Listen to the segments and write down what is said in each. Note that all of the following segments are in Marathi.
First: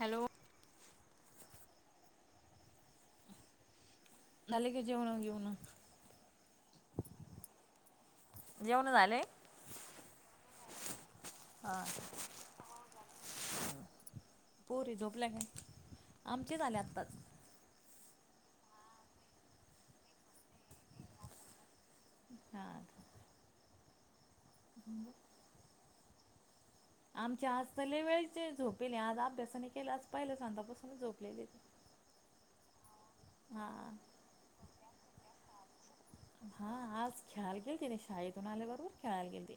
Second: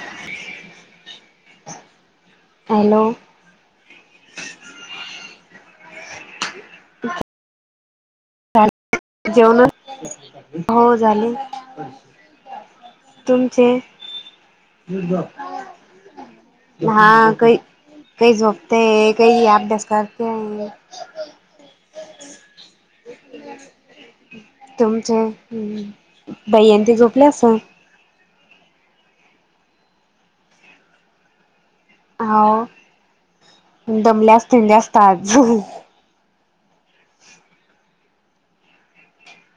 Hello hello. झाले का जेवण बिवण? जेवण झाले. जेवण हो झाले हा तुमचे? पोरी झोपल्या काय आमचे झाले आत्ताच हा काय? काही झोपते काही अभ्यास करते हा का तुमचे भैय्या ते झोपले आमचे असेल? आज लय वेळीचे ज झोपले आज अभ्यासने केलं आज पहिलं सांतापासूनच झोपलेले ते हो दमल्या असते जास्त आज हा आज खेळायला गेल तिने शाळेतून आल्या बरोबर खेळायला गेल ते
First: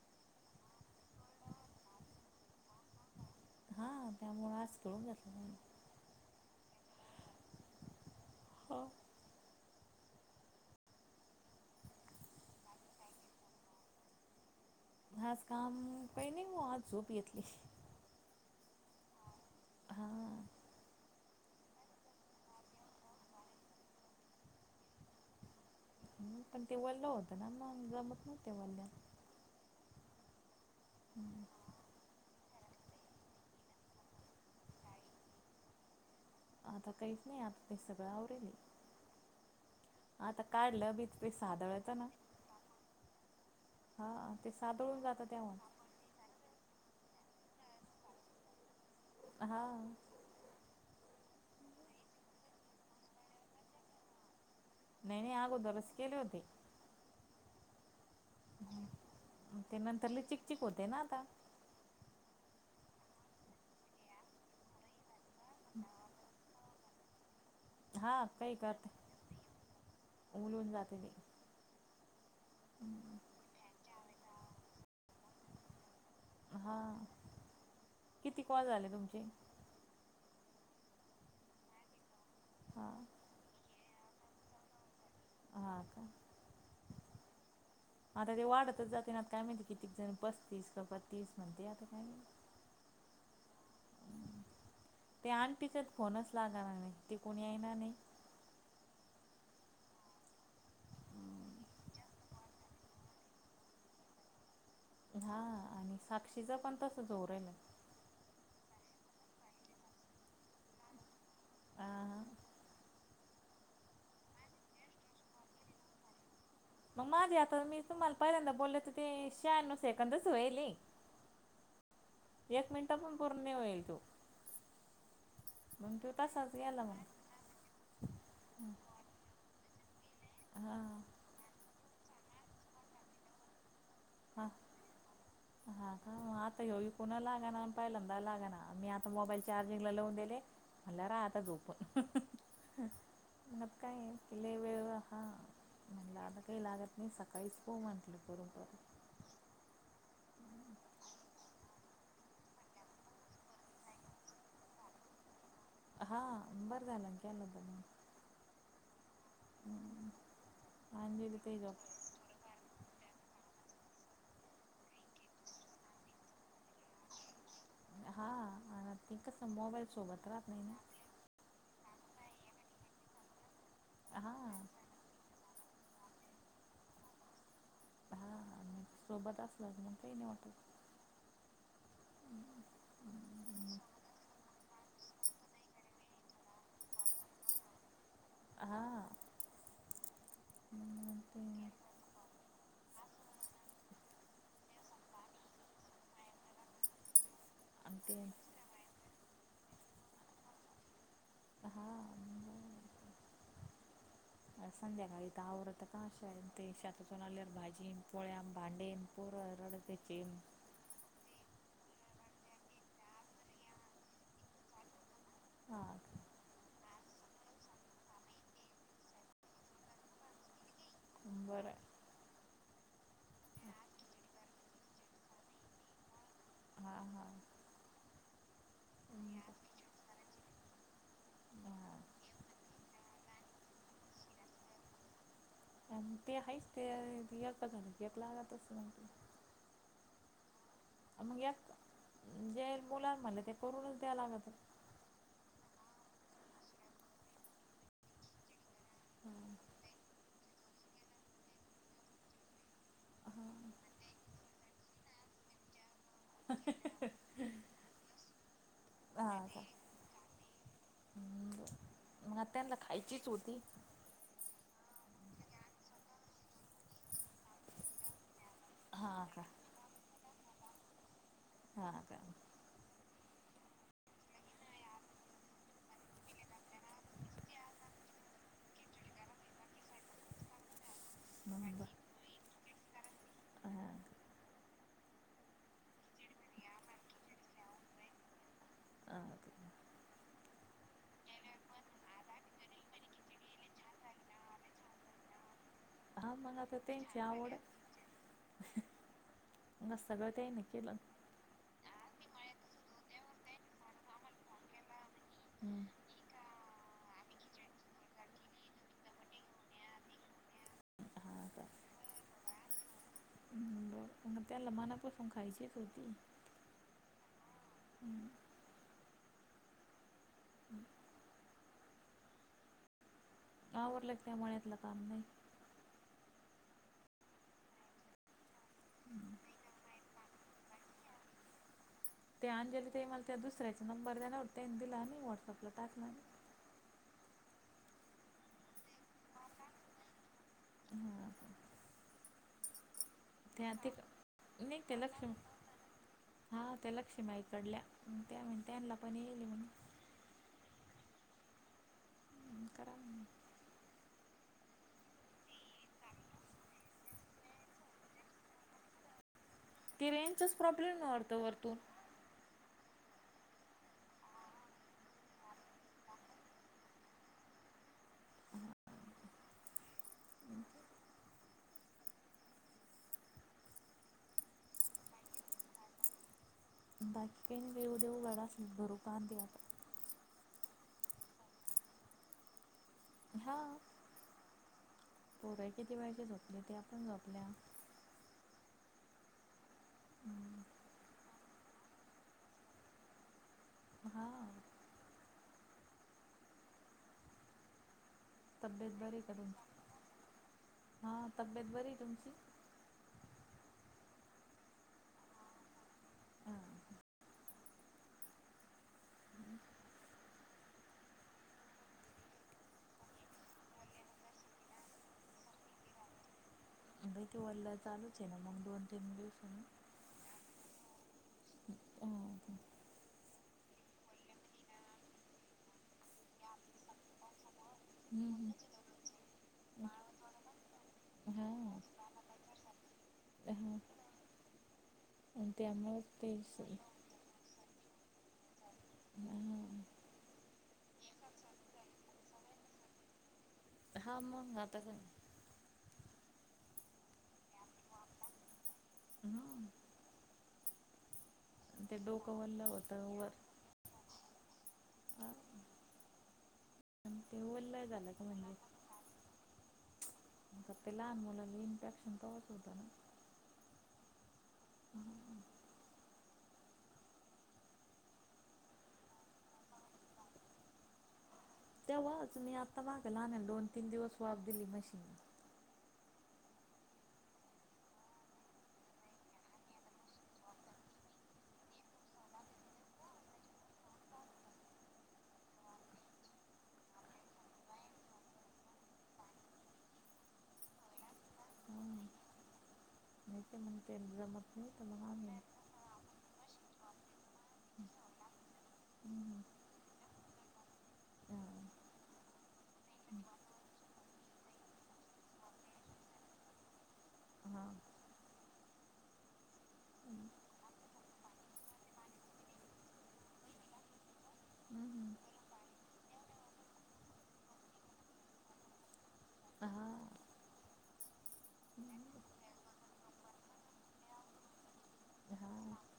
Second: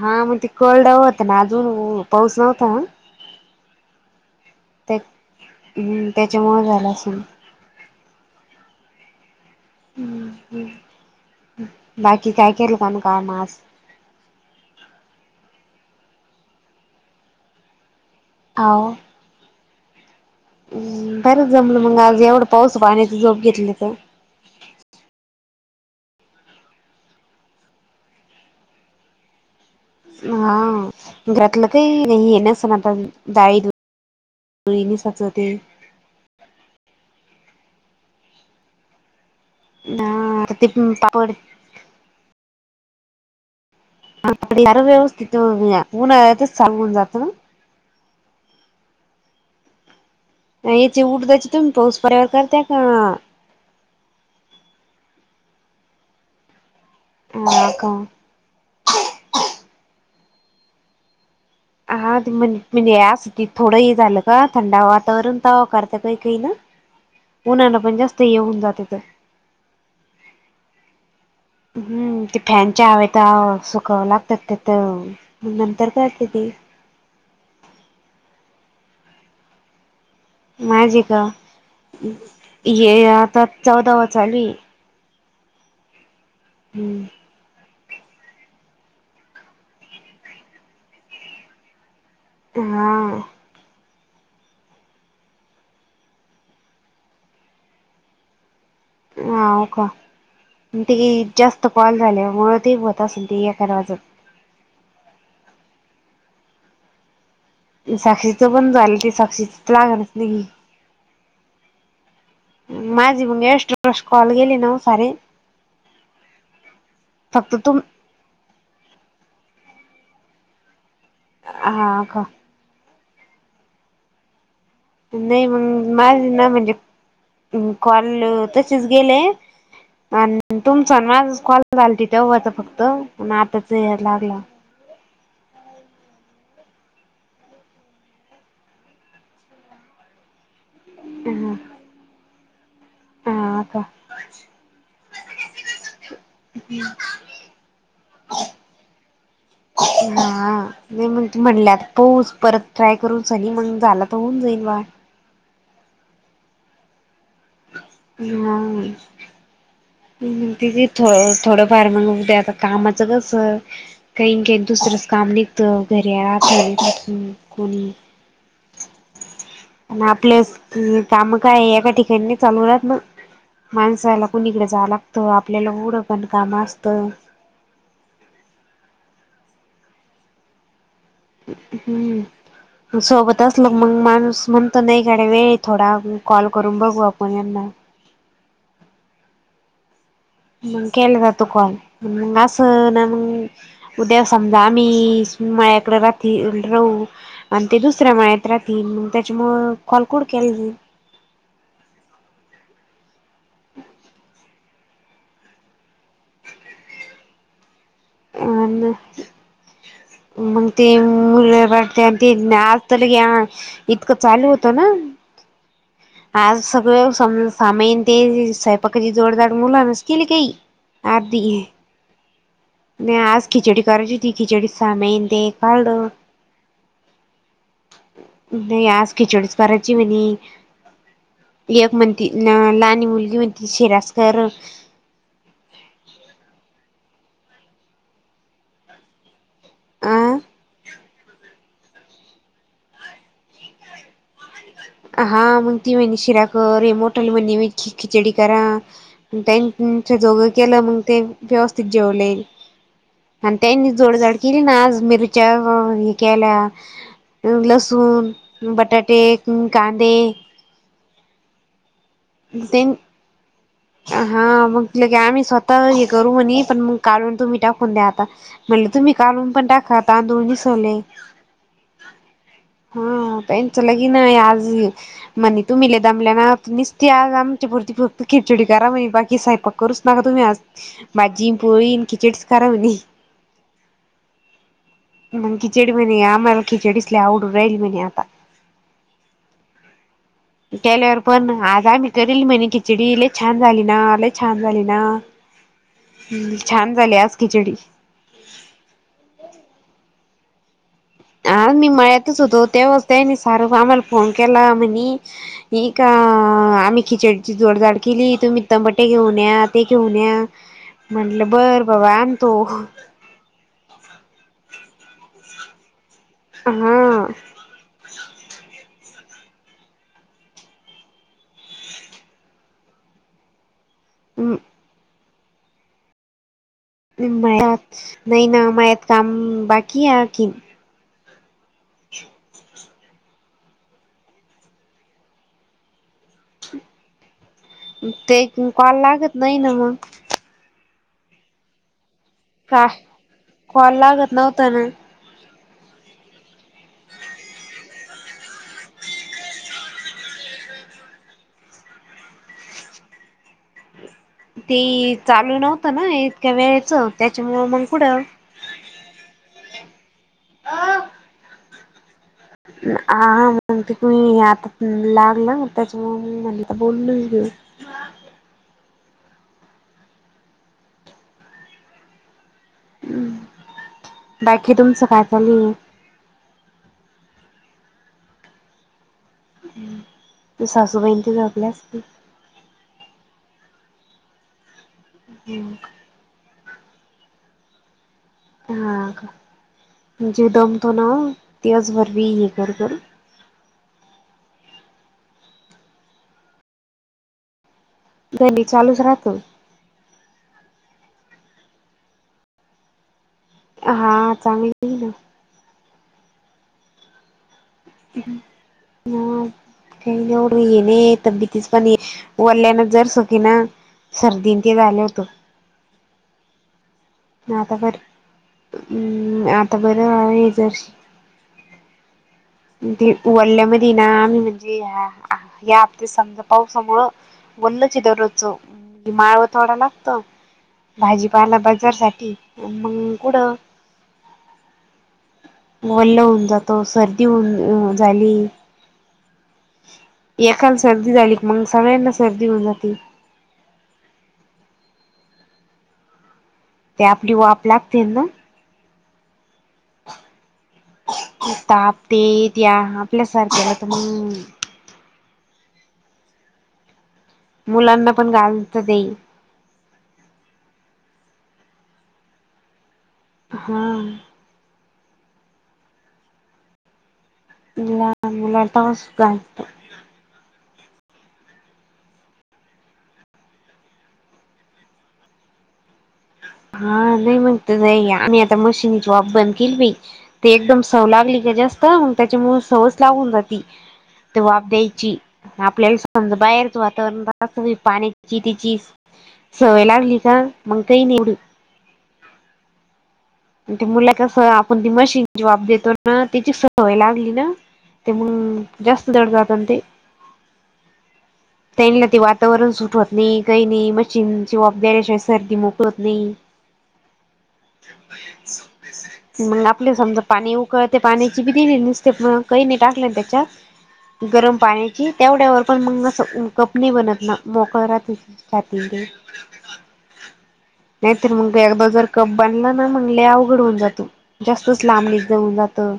हा मग ते कोरड होतं ना अजून पाऊस नव्हता हा त्यामुळें ते आजथळून घातलं नाही त्याच्यामुळे झालं असेल हो. बाकी काय केल काण कामस घास काम प नाही ग आज झोप येतली ह हा बरंच जमलं मग आज एवढं पाऊस पाण्याची झोप घेतली तर पण ते वलं होतं ना मग जमतं नव्हते वल्या हा घरातलं काही नाही हे नच नाता जाळी नाही साचवते आता काहीच नाही आता ते सगळं आवरलं आता हा ते काढलं बीत पापड पे सादळायचा ना हा ते हर सादळून जातं व्यवस्थित तेव्हा उन्हाच सांगून जातं ना हा याची उडदाची तुम्ही पाऊस पडल्यावर करता का? नाही नाही अगोदरस केले होते मग काय? ते नंतर लय चिकचक होते ना आता? हा ते म्हण म्हणजे यासाठी थोडं हे झालं का थंडा वातावरण तावा करता काही काही ना उन्हाना पण जास्त हा काही येऊन जाते करते तर उलून जाते ते हम्म ती फॅनच्या हवेत तर सुकावं लागतात तेथ नंतर काते ती हां किती कॉल झाले तुमचे? माझे का हे हां आता चौदावा चालू आहे हा का हम्म. आता ते वाट आता जाता नात काय मी ते कितती जण पस्तीस क पत्तीसणते आता काय माहित हा. ते आणटीच्यात फोनच लागणार नाही ते कोणी येणार नाही हा का ते जास्त कॉल झाले मुळं ते होत असेल ती एकावाजत हा आणि साक्षीचा पण तसं होऊ राहिलंय साक्षीचं पण झालं ते साक्षीचच लागणारच नाही आ माझी मग एस कॉल गेली ना सारे मग माझे फक्त आता तुम मी तुम्हाला पहिल्यांदा बोलले तर ते [unintelligible] सेकंदच वायलय. हा का. एक मिनटं पण पूर्ण नई होईल तू. नाही. मग माझ ना म्हणजे गेला मग कॉल तसेच गेले आणि हा तुमचा माझा कॉल झालं, तिथं वज फक्त म आताच हेज्यावर लागला. हा हा का, आता या वेळी कुणा लाग ना पहिल्यांदा लावून मी आता मोबाईल चार्जिंग लावून दिले. मला राहत ह झोपून [unintelligible] हा मग का काय तिले वेळ हा म्हणलं आता काय लागत नाही, सकाळीच हु म्हटलं पुर्ण करू. हम हा, नाही होत म्हणल्यात तुच परत, ट्राय करून [unintelligible] मग झालं तर होऊन जाईल बा. हा, बरं झालं केलं त म. हा, ती म्हणती की थो अंजली ते -थोडं जॉब फार मग द्या आता कामाचं कसं काहीन काही दुसरसचं काम निघत घरी आ [unintelligible] कोणी. हा, आण ते कसं मोबाईल आणि सोबत राहत आपलेच नाही ना. काम काय एका ठिकाणी नाही चालू राहत बघं, हा माणसाला कुणीकडं जायला तो आपल्याला कुठं पण काम असतं. हा आणि सोबत असलं कि, मग काही नाही वाटतं. हम्म, सोबत असलं मग माणूस म्हणतं नाही, हिच्याकडं वेळ आहे आपण थोडा कॉल करून बघू आपण यांना. हा. मग केलं जातो कॉल मग, असं ना मग उद्या समजा, आम्ही मळ्या कडे राहती राहू आणि ते दुसऱ्या मळ्यात राहते मग, त्याच्या मुळे काँल कुठं केला नाही. हा, मग. आ संध्याकाळी त आवरत का, शे ते शेतातून आल्यावर भाजी पोळ्या अ भांडे पूर रड त्याची मग ते [unintelligible] आणि ते आज [unintelligible] इतकं चालू होतं ना. हा. आज सगळं सम- सामायन ते स्वयंपाकाची जोडदार मुलांनचं केली की. बरं. नाही आज खिचडी करायची होती, खिचडी सामायन ते काढलं. हा हा. नाही आज खिचडीचं करायची म्हणे. लेक हां म्हणती न-लहानी मुलगी म्हणती शिराचं कर. ते आहेच ते य एकचं झालं, घेतला तर सांगतो. आ. मग एक जे बोलाला म्हणाले ते, करूनच द्याय लागत. हा मग, ती म्हणती शिरा कर हे मोठल बहिणी म्हण म खिचडी करा. त्यांच दोघं केलं मग ते व्यवस्थित जेवले. आणि त्यांनी जोडजाड केली ना, आज मिरच्या हे केल्या अ लसूण, बटाटे, हां का कांदे हम्म, मग त्यानला ते खायचीच होती. हा म्हटलं की, आम्ही स्वतः हे करू म्हणे पण मग काढून तुम्ही टाकून द्या आता. म्हटलं तुम्ही हां का कालून पण टाका [unintelligible] मी सोलेन. हा का, हा, ताईच लगीन हाय, आत यु म्हणे तुम्ही लय दमल्या ना निसती आज आमच्या पुरती फक्त खिचडी करा, म्हणे बाकी स्वयंपाक करूच नका तुम्ही, आज भाजी अण पोळी, खिचडीचं करा म्हणे. ह [inaudible] मंग खिचडी म्हणे आम्हाला खिचडीच लई आवडून राहिली म्हणे आता ह [inaudible] केल्यावर पण आज आम्ही करील म्हणे खिचडी लय छान झाली ना लय छान झाली ना हा हम्म मग आता छान झाली त्यांची आज आवड खिचडी आहे मग सगळं ते आहे ना केलं आ मी मळ्यातंच होतो तेव्हाच त्यांनी सार्व आम्हाला फोन केला म्हणी हम्म इ का आम्ही खिचडीची जोडझाड केली तुम्ही टमाटे घेऊन या ते घेऊन या हा म्हटलं का बंर बाबा आणतो बरं त्याला मनापासून खायचीच होती हा आवरलाट काय मळ्यातलं काम नाही मळ्यात नाही ना मळ्यात काम बाकी आहे की ते अंजेली ताई मला त्या दुसऱ्याचा नंबर देणार होते आणि तुला मी व्हॉट्सअपला टाकणार ते कॉल लागत नाही ना मग हा का का त्या तिक कॉल लागत नव्हता नई ना त्या लक्ष्मी हा त्या लक्ष्मी आई कडल्या त्यावेळी त्यांन्ला पण येली म्हण करा म्हणे ते चालू नव्हतं ना इतक्या वेळेचं त्याच्यामुळे मंग पुढं ती रेंजचाच प्रॉब्लेम आहे वाटतं वरतून आ मग ते ती आता लागलं त्याच्यामुळे म मला तर बोलूनंच घेऊ हम् बाकी तुमचं काय चालू हाय [unintelligible] सासूबाई ते झोपल्या असतील हा पोर्या किती वेळची झोपल्या त्या पण झोपल्या हा का जे हम्म. दमतो ना दिवसभर हे कर कर हा गली तब्येत चालूच बरी आहे राहतो का तुमची हा तब्येत बरी आहे तुमची हा चांगली आहे ना हा हा [unintelligible] सर्दीनं ते झालं होतं बेटी वल्ल आता बर चालूच आहे ना मग दोन तीन दिवसांनी आता बंरं आहे जरशी हा ते वल्यामध्ये ना आम्ही म्हणजे या हते समजा पावसामुळं वल्लचं हम्म दररोजचं माळवं तोडाव लागत हा भाजीपाला बाजारसाठी मंग कुढं हा त्यामुळे वल्ल होऊन तेच जातं सर्दी होऊन झाली हा एकाला सर्दी झाली मंग सगळ्यांना सर्दी होऊन जाते हा मंग आता का ते आपली वाफ लागती ना हा ताप ते तेे डोकं वल्ल येत्या होतं आपल्या वर सारख्याला तर मंग हा आणि ते वल्ल मुलांना झालं का पण म्हणजे गालतं ते त ते लहान मुलांना इन्फेक्शन तर होतं ना हा [inaudible] तेव्हाच मी आता माझ्या लहान्याला दोन तीन दिवस वाफ दिली मशीनी हा नाही म्हणत नाही आम्ही आता मशीनीची वाफ बंद केली बाई ते एकदम सवय लागली का जास्त मग त्याच्यामुळेळ सवय लागून जाती जबाब द्यायची आपल्याला समजा बाहेरच वातावरण रास्त पाण्याची तिची सवय लागली का मग ही निवडी नाही ते मग ते मुला कस जमत नाही आपण तर ती मग मशीन आम्ही जॉब देतो त्याची सवय लागली ना ते म्हून जास्त दड जात ते हा त्यांनीला ते वातावरण सुटवत नाही काही नाही मशीन जबाबदऱशिवाय सर्दी मोकळत नाही हा हा [inaudible] [inaudible] मग आपले समजा पाणी उकळते पाण्याची बी दिणे नुसते प कही नाही टाकले ना त्याच्यात गरम पाण्याची तेवढ्यावर पण मग कपनी बनत ना मोकळ राहते पाात ते हा नाहीत मग एकदा जर कप बांधलं म म्हगले अवघड होऊन जातो जास्तच लांबणीच देऊन जातं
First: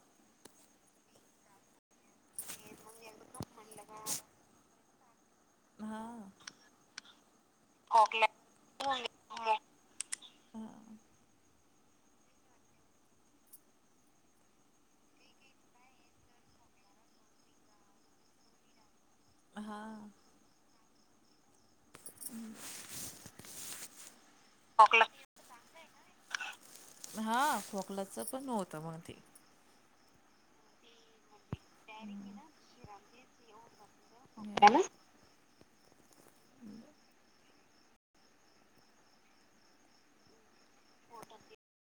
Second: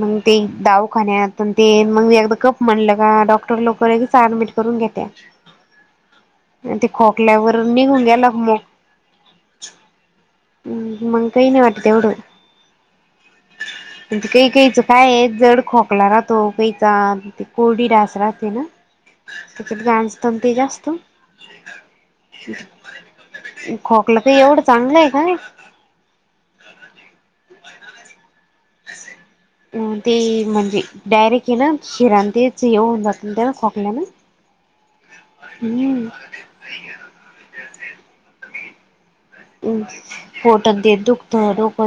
मग ते दावखानून ते मग कप म्हणलं का डॉक्र र लवकर अऍडमिट करून घेत्या हा ते खोकल्यावर निघून गेला मग [inaudible] हम् मंग काही नाही वाटत तेवढं म्हण ते काही काहीचं काय आहे जड खोकला राहतो काहीचा कोरडी डास राहते ना ह हा हा तच्या हा गसत ते जास्त खोकला ते एवढं चांगलंय काय हां खोकलाचं पण हो् हतं मग ते अ ते म्हणजे डायरेक्ट हे ना शिराण तेच येऊन जात त्या खकल्यान ह मड ना हम्म म् फोटर दे दुखतडोक